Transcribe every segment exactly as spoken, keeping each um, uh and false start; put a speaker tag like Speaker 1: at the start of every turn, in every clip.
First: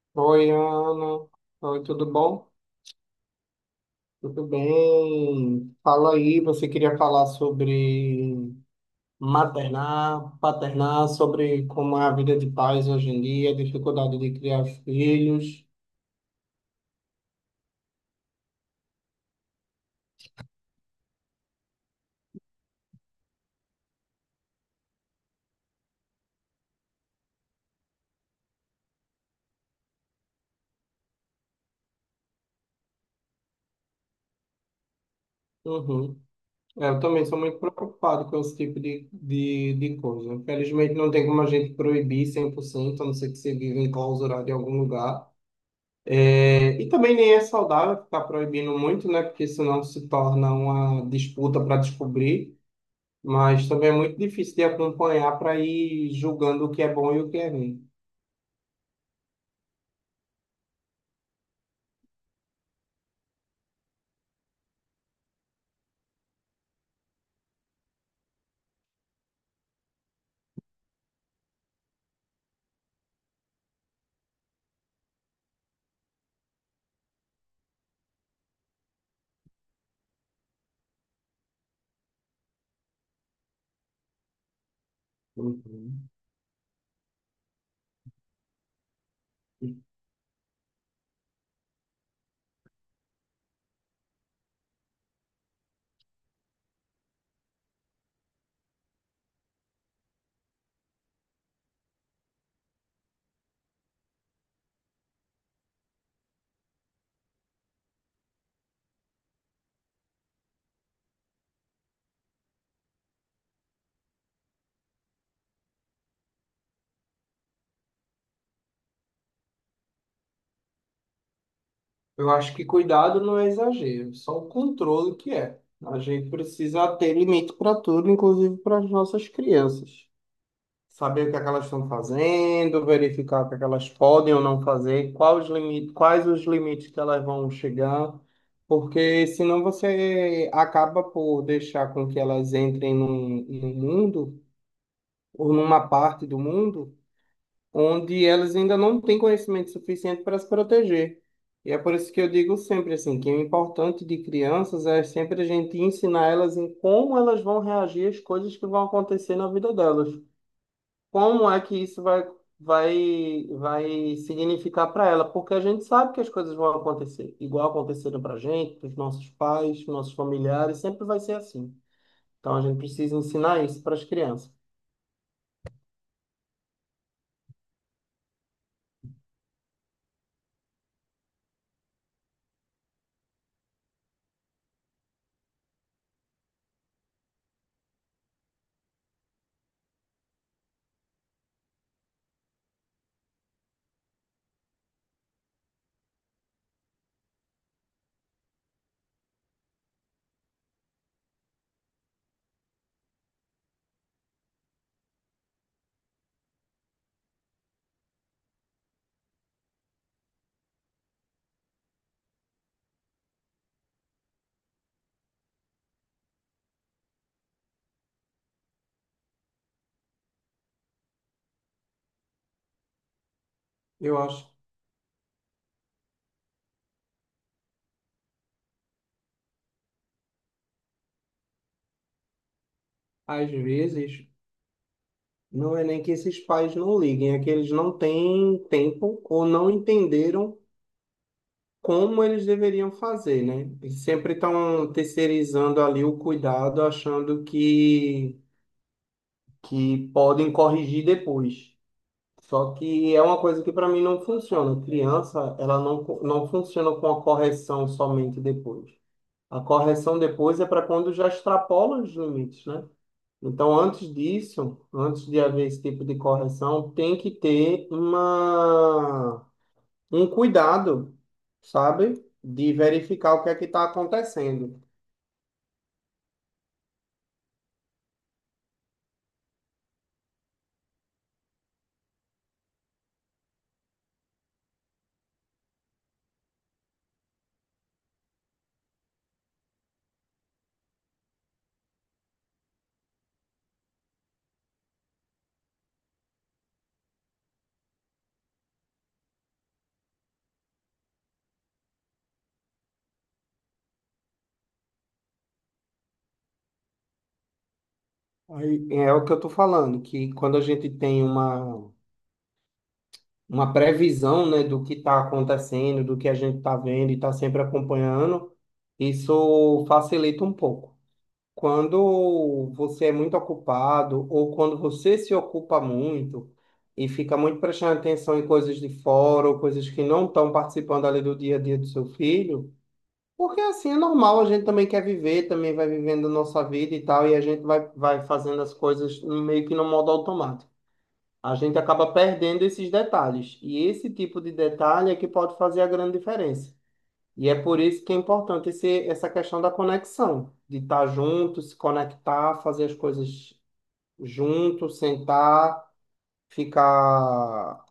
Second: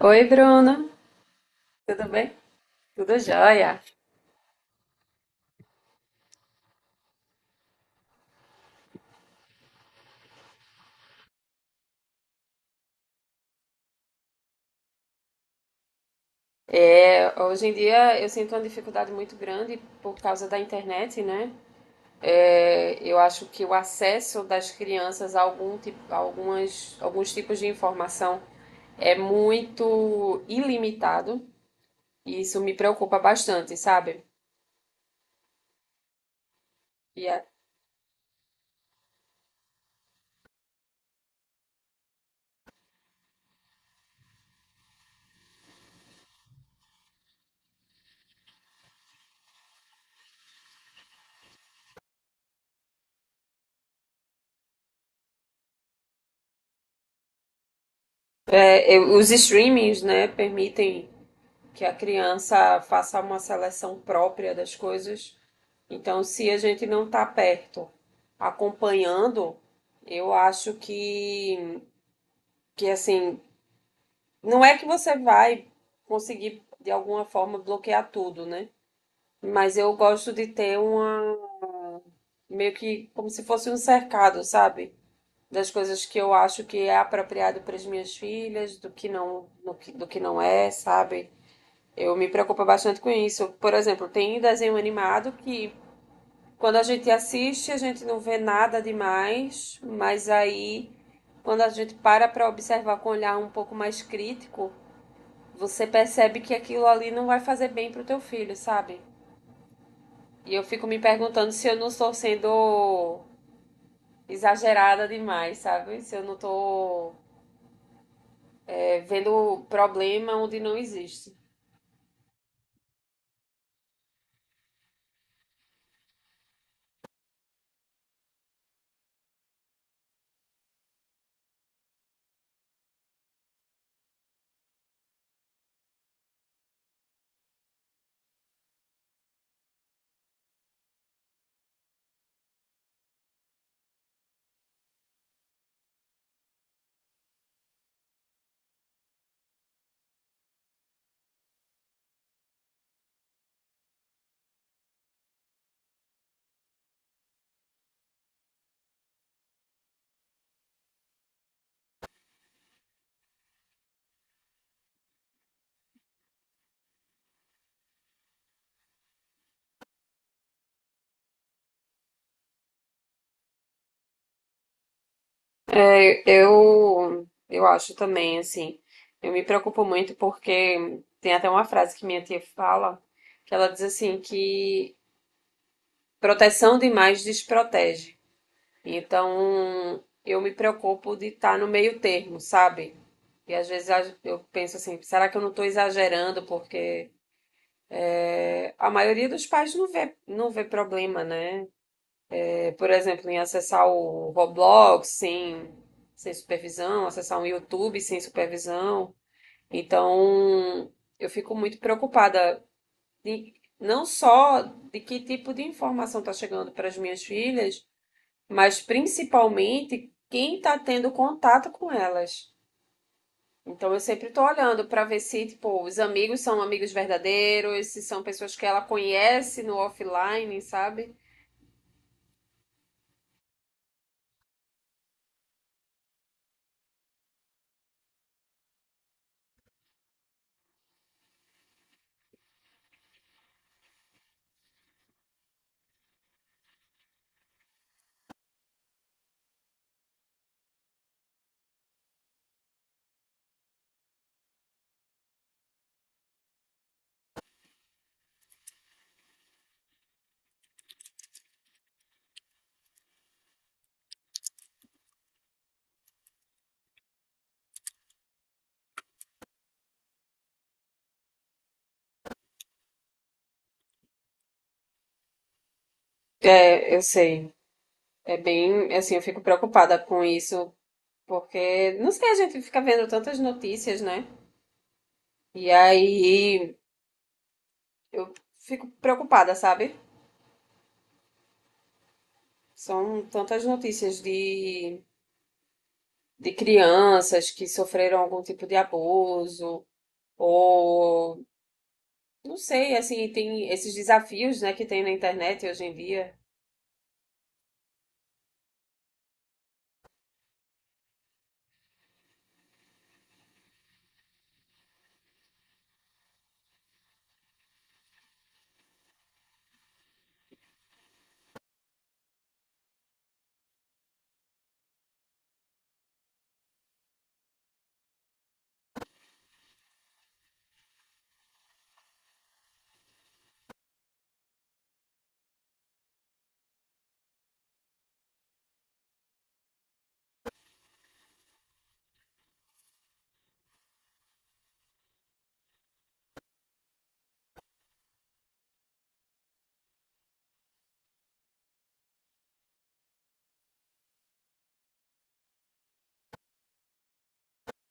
Speaker 1: Oi,
Speaker 2: Oi,
Speaker 1: Bruna.
Speaker 2: Ana. Oi,
Speaker 1: Tudo
Speaker 2: tudo
Speaker 1: bem?
Speaker 2: bom?
Speaker 1: Tudo jóia.
Speaker 2: Tudo bem? Fala aí, você queria falar sobre maternar, paternar, sobre como é a vida de pais hoje em dia, a dificuldade de criar filhos.
Speaker 1: É, hoje em dia eu sinto uma dificuldade muito grande por causa da internet, né? É, eu acho que o acesso das crianças a algum tipo, a algumas, alguns tipos de informação é muito ilimitado e isso me preocupa bastante, sabe?
Speaker 2: Uhum. É, Eu também
Speaker 1: E
Speaker 2: sou
Speaker 1: até-
Speaker 2: muito preocupado com esse tipo de, de, de coisa. Infelizmente, não tem como a gente proibir cem por cento, a não ser que você viva enclausurado em algum lugar. É, E também nem é saudável ficar proibindo muito, né? Porque senão se torna uma disputa para descobrir. Mas também é muito difícil de acompanhar para ir julgando o que é bom e o que é ruim.
Speaker 1: é, os streamings, né, permitem que a criança faça uma seleção própria das coisas. Então, se a gente não está perto, acompanhando, eu acho que, que assim, não é que você vai conseguir de alguma forma bloquear tudo, né? Mas eu gosto de ter uma, meio que como se fosse um cercado, sabe? Das coisas
Speaker 2: Uhum.
Speaker 1: que eu acho que é apropriado para as minhas filhas, do que não, do que, do que não é, sabe? Eu me preocupo bastante com isso. Por exemplo, tem um desenho animado que, quando a gente assiste, a gente não vê nada demais, mas aí quando a gente para para observar com um olhar um pouco mais crítico, você percebe que aquilo ali não vai fazer bem pro teu filho, sabe? E eu fico me perguntando se eu não estou sendo exagerada demais, sabe? Se eu não estou, é, vendo problema onde não existe.
Speaker 2: Eu acho que cuidado não é exagero, só o controle que é. A gente precisa ter limite para tudo, inclusive para as nossas crianças. Saber o que é que elas estão fazendo, verificar o que é que elas podem ou não fazer, quais os limites, quais os limites que elas vão chegar, porque senão você acaba por deixar com que elas entrem num, num mundo ou numa parte do mundo onde elas ainda não têm conhecimento suficiente para se proteger. E é por isso que eu digo sempre assim, que o importante de crianças é sempre a gente ensinar elas em como elas vão reagir às coisas que vão acontecer na vida delas. Como é que isso vai vai vai significar para ela? Porque a gente sabe que as coisas vão acontecer, igual aconteceram para a gente, para os nossos pais, nossos familiares, sempre vai ser assim. Então a gente precisa ensinar isso para as crianças.
Speaker 1: Eu, eu, eu acho também, assim, eu me preocupo muito porque tem até uma frase que minha tia fala, que ela diz assim que proteção demais desprotege. Então, eu me preocupo de estar no meio termo, sabe? E às vezes eu penso assim, será que eu não estou exagerando? Porque é, a maioria dos pais não vê, não vê problema, né? É, por exemplo, em acessar o Roblox sem, sem supervisão, acessar o YouTube sem supervisão. Então, eu fico muito preocupada de, não só de que tipo de informação está chegando para as minhas filhas, mas principalmente quem está tendo contato com elas. Então eu
Speaker 2: Eu
Speaker 1: sempre estou
Speaker 2: acho,
Speaker 1: olhando para ver se, tipo, os amigos são amigos verdadeiros, se são pessoas que ela conhece no offline, sabe?
Speaker 2: às vezes, não é nem que esses pais não liguem, é que eles não têm tempo ou não entenderam como eles deveriam fazer, né? Eles sempre estão terceirizando ali o cuidado, achando que, que podem corrigir depois. Só que é uma coisa que para mim não funciona. Criança, ela não, co- não funciona com a correção somente depois. A correção depois é para quando já extrapola os limites, né? Então, antes disso, antes de haver esse tipo de correção, tem que ter uma, um cuidado, sabe? De verificar o que é que está acontecendo.
Speaker 1: É, eu sei. É bem, assim, eu fico preocupada com isso, porque, não sei, a gente fica vendo tantas notícias, né? E aí eu fico preocupada, sabe? São tantas notícias de, de crianças que sofreram algum tipo de abuso ou, não sei, assim, tem esses desafios, né, que tem na internet hoje em dia.
Speaker 2: Aí, é o que eu estou falando, que quando a gente tem uma, uma previsão, né, do que está acontecendo, do que a gente está vendo e está sempre acompanhando, isso facilita um pouco. Quando você é muito ocupado ou quando você se ocupa muito e fica muito prestando atenção em coisas de fora ou coisas que não estão participando ali do dia a dia do seu filho, porque assim é normal, a gente também quer viver, também vai vivendo a nossa vida e tal, e a gente vai, vai fazendo as coisas meio que no modo automático. A gente acaba perdendo esses detalhes, e esse tipo de detalhe é que pode fazer a grande diferença. E é por isso que é importante esse, essa questão da conexão, de estar junto, se conectar, fazer as coisas junto, sentar, ficar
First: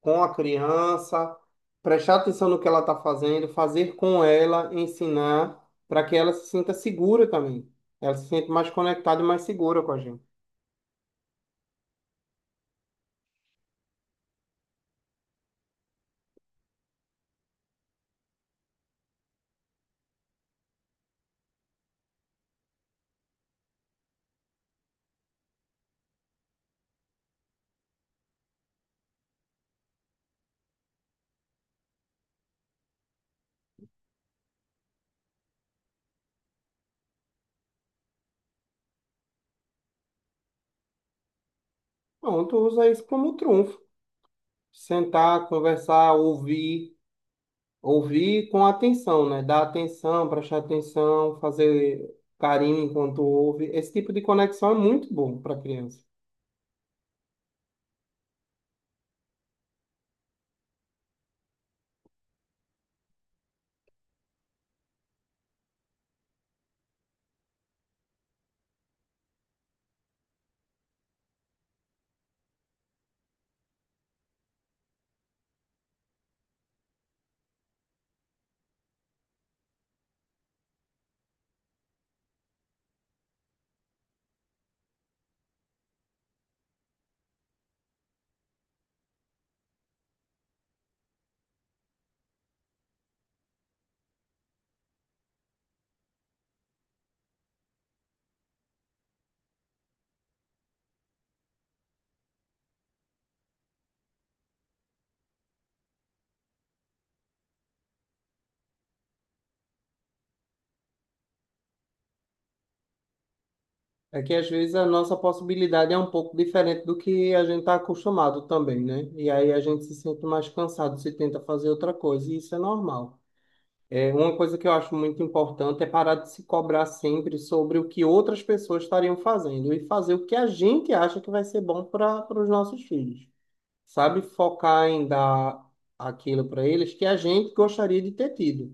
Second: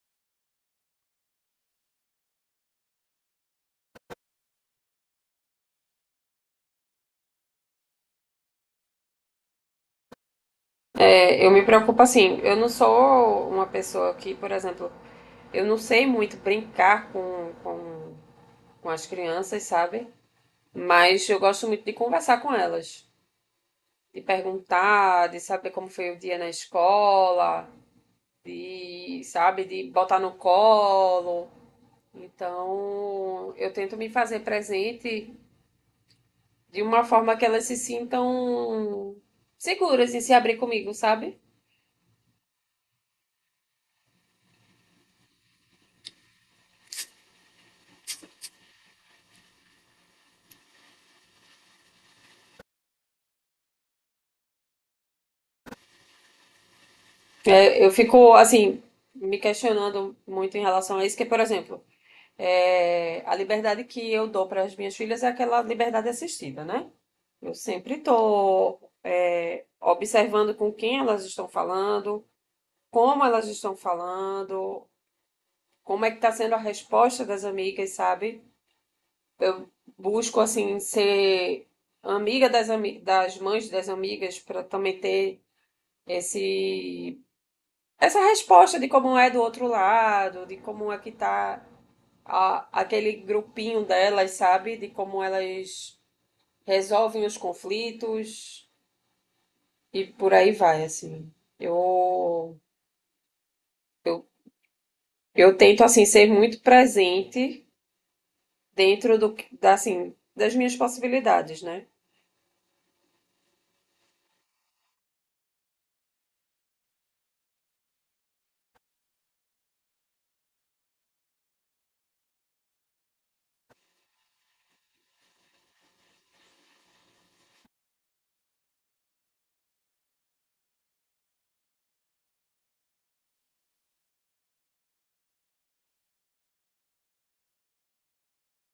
Speaker 2: com a criança, prestar atenção no que ela está fazendo, fazer com ela, ensinar, para que ela se sinta segura também. Ela se sinta mais conectada e mais segura com a gente.
Speaker 1: É, eu me preocupo assim, eu não sou uma pessoa que, por exemplo, eu não sei muito brincar com, com, com as crianças, sabe? Mas eu gosto muito de conversar com elas, de perguntar, de saber como foi o dia na escola, de, sabe, de botar no colo. Então, eu tento me fazer presente de uma forma que elas se sintam seguras em se abrir comigo, sabe?
Speaker 2: Pronto, usa isso como trunfo. Sentar, conversar, ouvir. Ouvir com atenção, né? Dar atenção, prestar atenção, fazer carinho enquanto ouve. Esse tipo de conexão é muito bom para a criança.
Speaker 1: Eu, eu fico, assim, me questionando muito em relação a isso, que, por exemplo, é, a liberdade que eu dou para as minhas filhas é aquela liberdade assistida, né? Eu sempre estou, é, observando com quem elas estão falando, como elas estão falando, como é que está sendo a resposta das amigas, sabe? Busco, assim, ser amiga das, ami, das mães das amigas para também ter esse essa resposta de como é do outro lado, de como é que tá a- aquele grupinho delas, sabe? De como elas resolvem os conflitos e por aí vai, assim. Eu eu, eu tento assim ser muito presente dentro do que- da, assim, das minhas possibilidades, né?
Speaker 2: É que às vezes a nossa possibilidade é um pouco diferente do que a gente está acostumado também, né? E aí a gente se sente mais cansado se tenta fazer outra coisa, e isso é normal. É, uma coisa que eu acho muito importante é parar de se cobrar sempre sobre o que outras pessoas estariam fazendo e fazer o que a gente acha que vai ser bom para os nossos filhos. Sabe? Focar em dar aquilo para eles que a gente gostaria de ter tido.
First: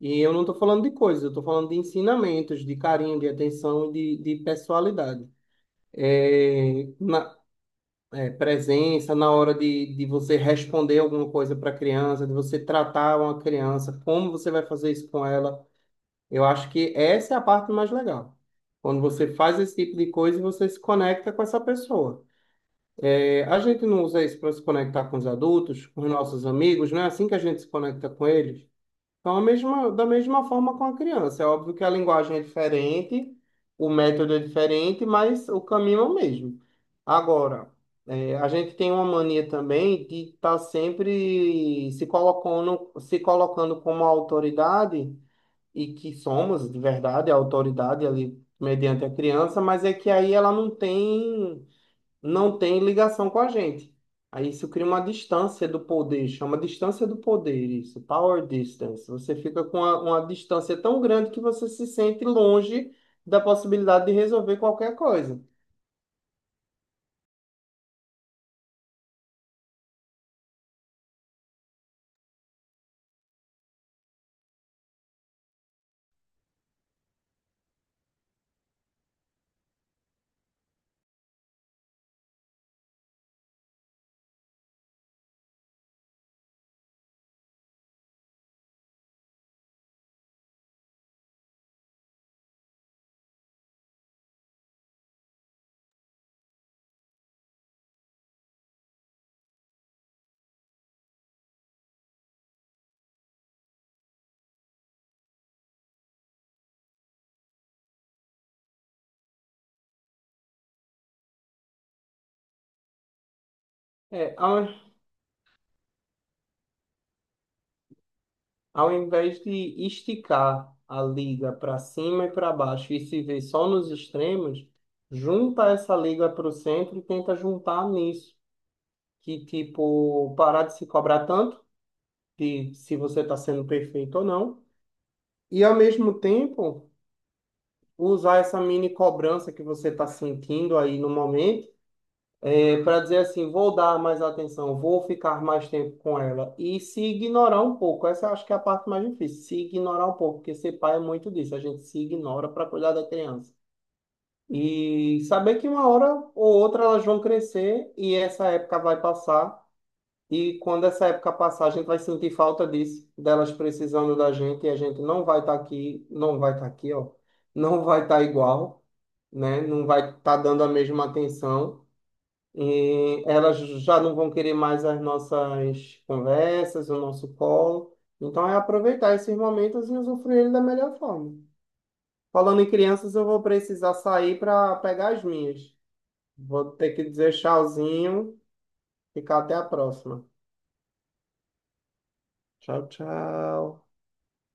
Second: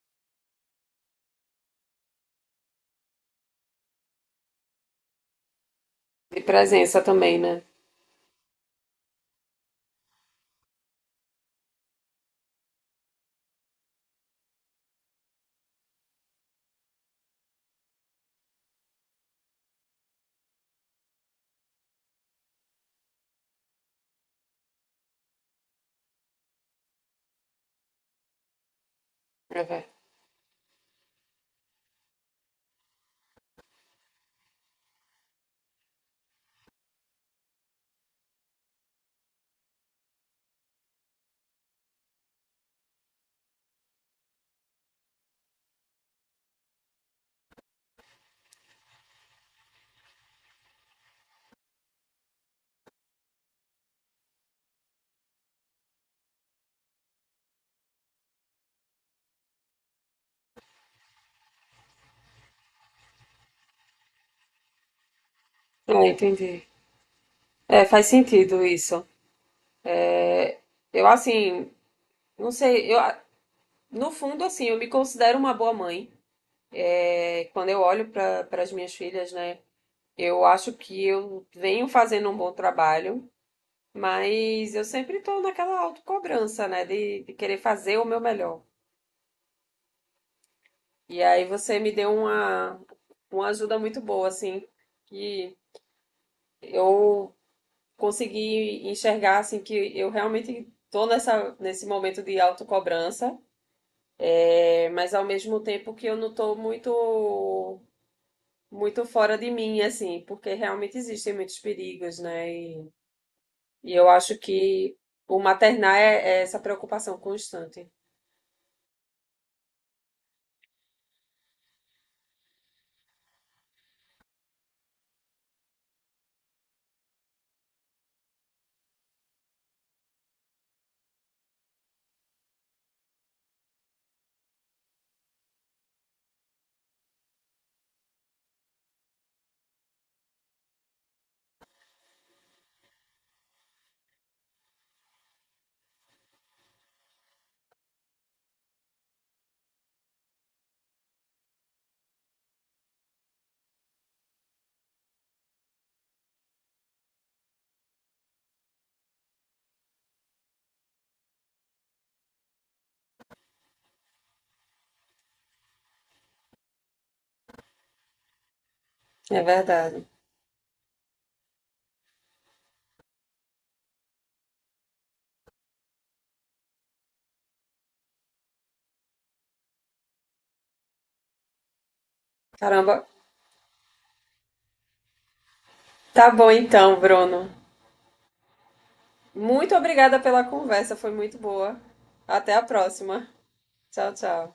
Speaker 2: E eu não estou falando de coisas, eu estou falando de ensinamentos, de carinho, de atenção e de, de pessoalidade.
Speaker 1: De
Speaker 2: É,
Speaker 1: presença
Speaker 2: na,
Speaker 1: também, né?
Speaker 2: é, Presença na hora de, de você responder alguma coisa para a criança, de você tratar uma criança, como você vai fazer isso com ela. Eu acho que essa é a parte mais legal. Quando você faz esse tipo de coisa e você se conecta com essa pessoa. A gente não usa isso para se conectar com os adultos, com os nossos amigos, não é assim que a gente se conecta com eles? Então, a
Speaker 1: É, verdade.
Speaker 2: mesma, da mesma forma com a criança. É óbvio que a linguagem é diferente, o método é diferente, mas o caminho é o mesmo. Agora, é, a gente tem uma mania também de estar sempre se colocando, se colocando como autoridade, e que somos, de verdade, a autoridade ali mediante a criança, mas é que aí ela não tem não tem ligação com a gente. Aí isso cria uma distância do poder, chama distância do poder, isso, power distance. Você fica com uma, uma distância tão grande que você se sente longe da possibilidade de resolver qualquer coisa.
Speaker 1: Ah, entendi. É, faz sentido isso. Eu assim, não sei, eu no fundo assim, eu me considero uma boa mãe. É, quando eu olho para as minhas filhas, né, eu acho que eu venho fazendo um bom trabalho, mas eu sempre estou naquela autocobrança, né, de, de querer fazer o meu melhor. E aí você me deu uma, uma ajuda muito boa, assim, que eu consegui enxergar, assim, que eu realmente estou nessa, nesse momento de autocobrança, é, mas ao mesmo tempo que eu não estou muito muito fora de mim, assim, porque realmente existem muitos perigos, né? E E eu
Speaker 2: É,
Speaker 1: acho
Speaker 2: ao,
Speaker 1: que o maternar é, é essa preocupação constante.
Speaker 2: Ao invés de esticar a liga para cima e para baixo e se ver só nos extremos, junta essa liga para o centro e tenta juntar nisso. Que, tipo, parar de se cobrar tanto, de se você está sendo perfeito ou não. E ao mesmo tempo, usar essa mini cobrança que você está sentindo aí no momento, é, para dizer assim, vou dar mais atenção, vou ficar mais tempo com ela e se ignorar um pouco. Essa eu acho que é a parte mais difícil, se ignorar um pouco, porque ser pai é muito disso, a gente se ignora para cuidar da criança. E saber que uma hora ou outra elas vão crescer e essa época vai passar. E quando essa época passar, a gente vai sentir falta disso, delas precisando da gente, e a gente não vai estar aqui, não vai estar aqui, ó, não vai estar igual,
Speaker 1: É
Speaker 2: né? Não
Speaker 1: verdade.
Speaker 2: vai estar dando a mesma atenção. E elas já não vão querer mais as nossas conversas, o nosso colo. Então é aproveitar esses momentos e usufruir ele da melhor forma. Falando em
Speaker 1: Caramba.
Speaker 2: crianças, eu vou precisar sair para pegar as minhas.
Speaker 1: Tá bom
Speaker 2: Vou ter
Speaker 1: então,
Speaker 2: que dizer
Speaker 1: Bruno.
Speaker 2: tchauzinho, ficar até a
Speaker 1: Muito obrigada
Speaker 2: próxima.
Speaker 1: pela conversa, foi muito boa. Até a
Speaker 2: Tchau,
Speaker 1: próxima.
Speaker 2: tchau.
Speaker 1: Tchau, tchau.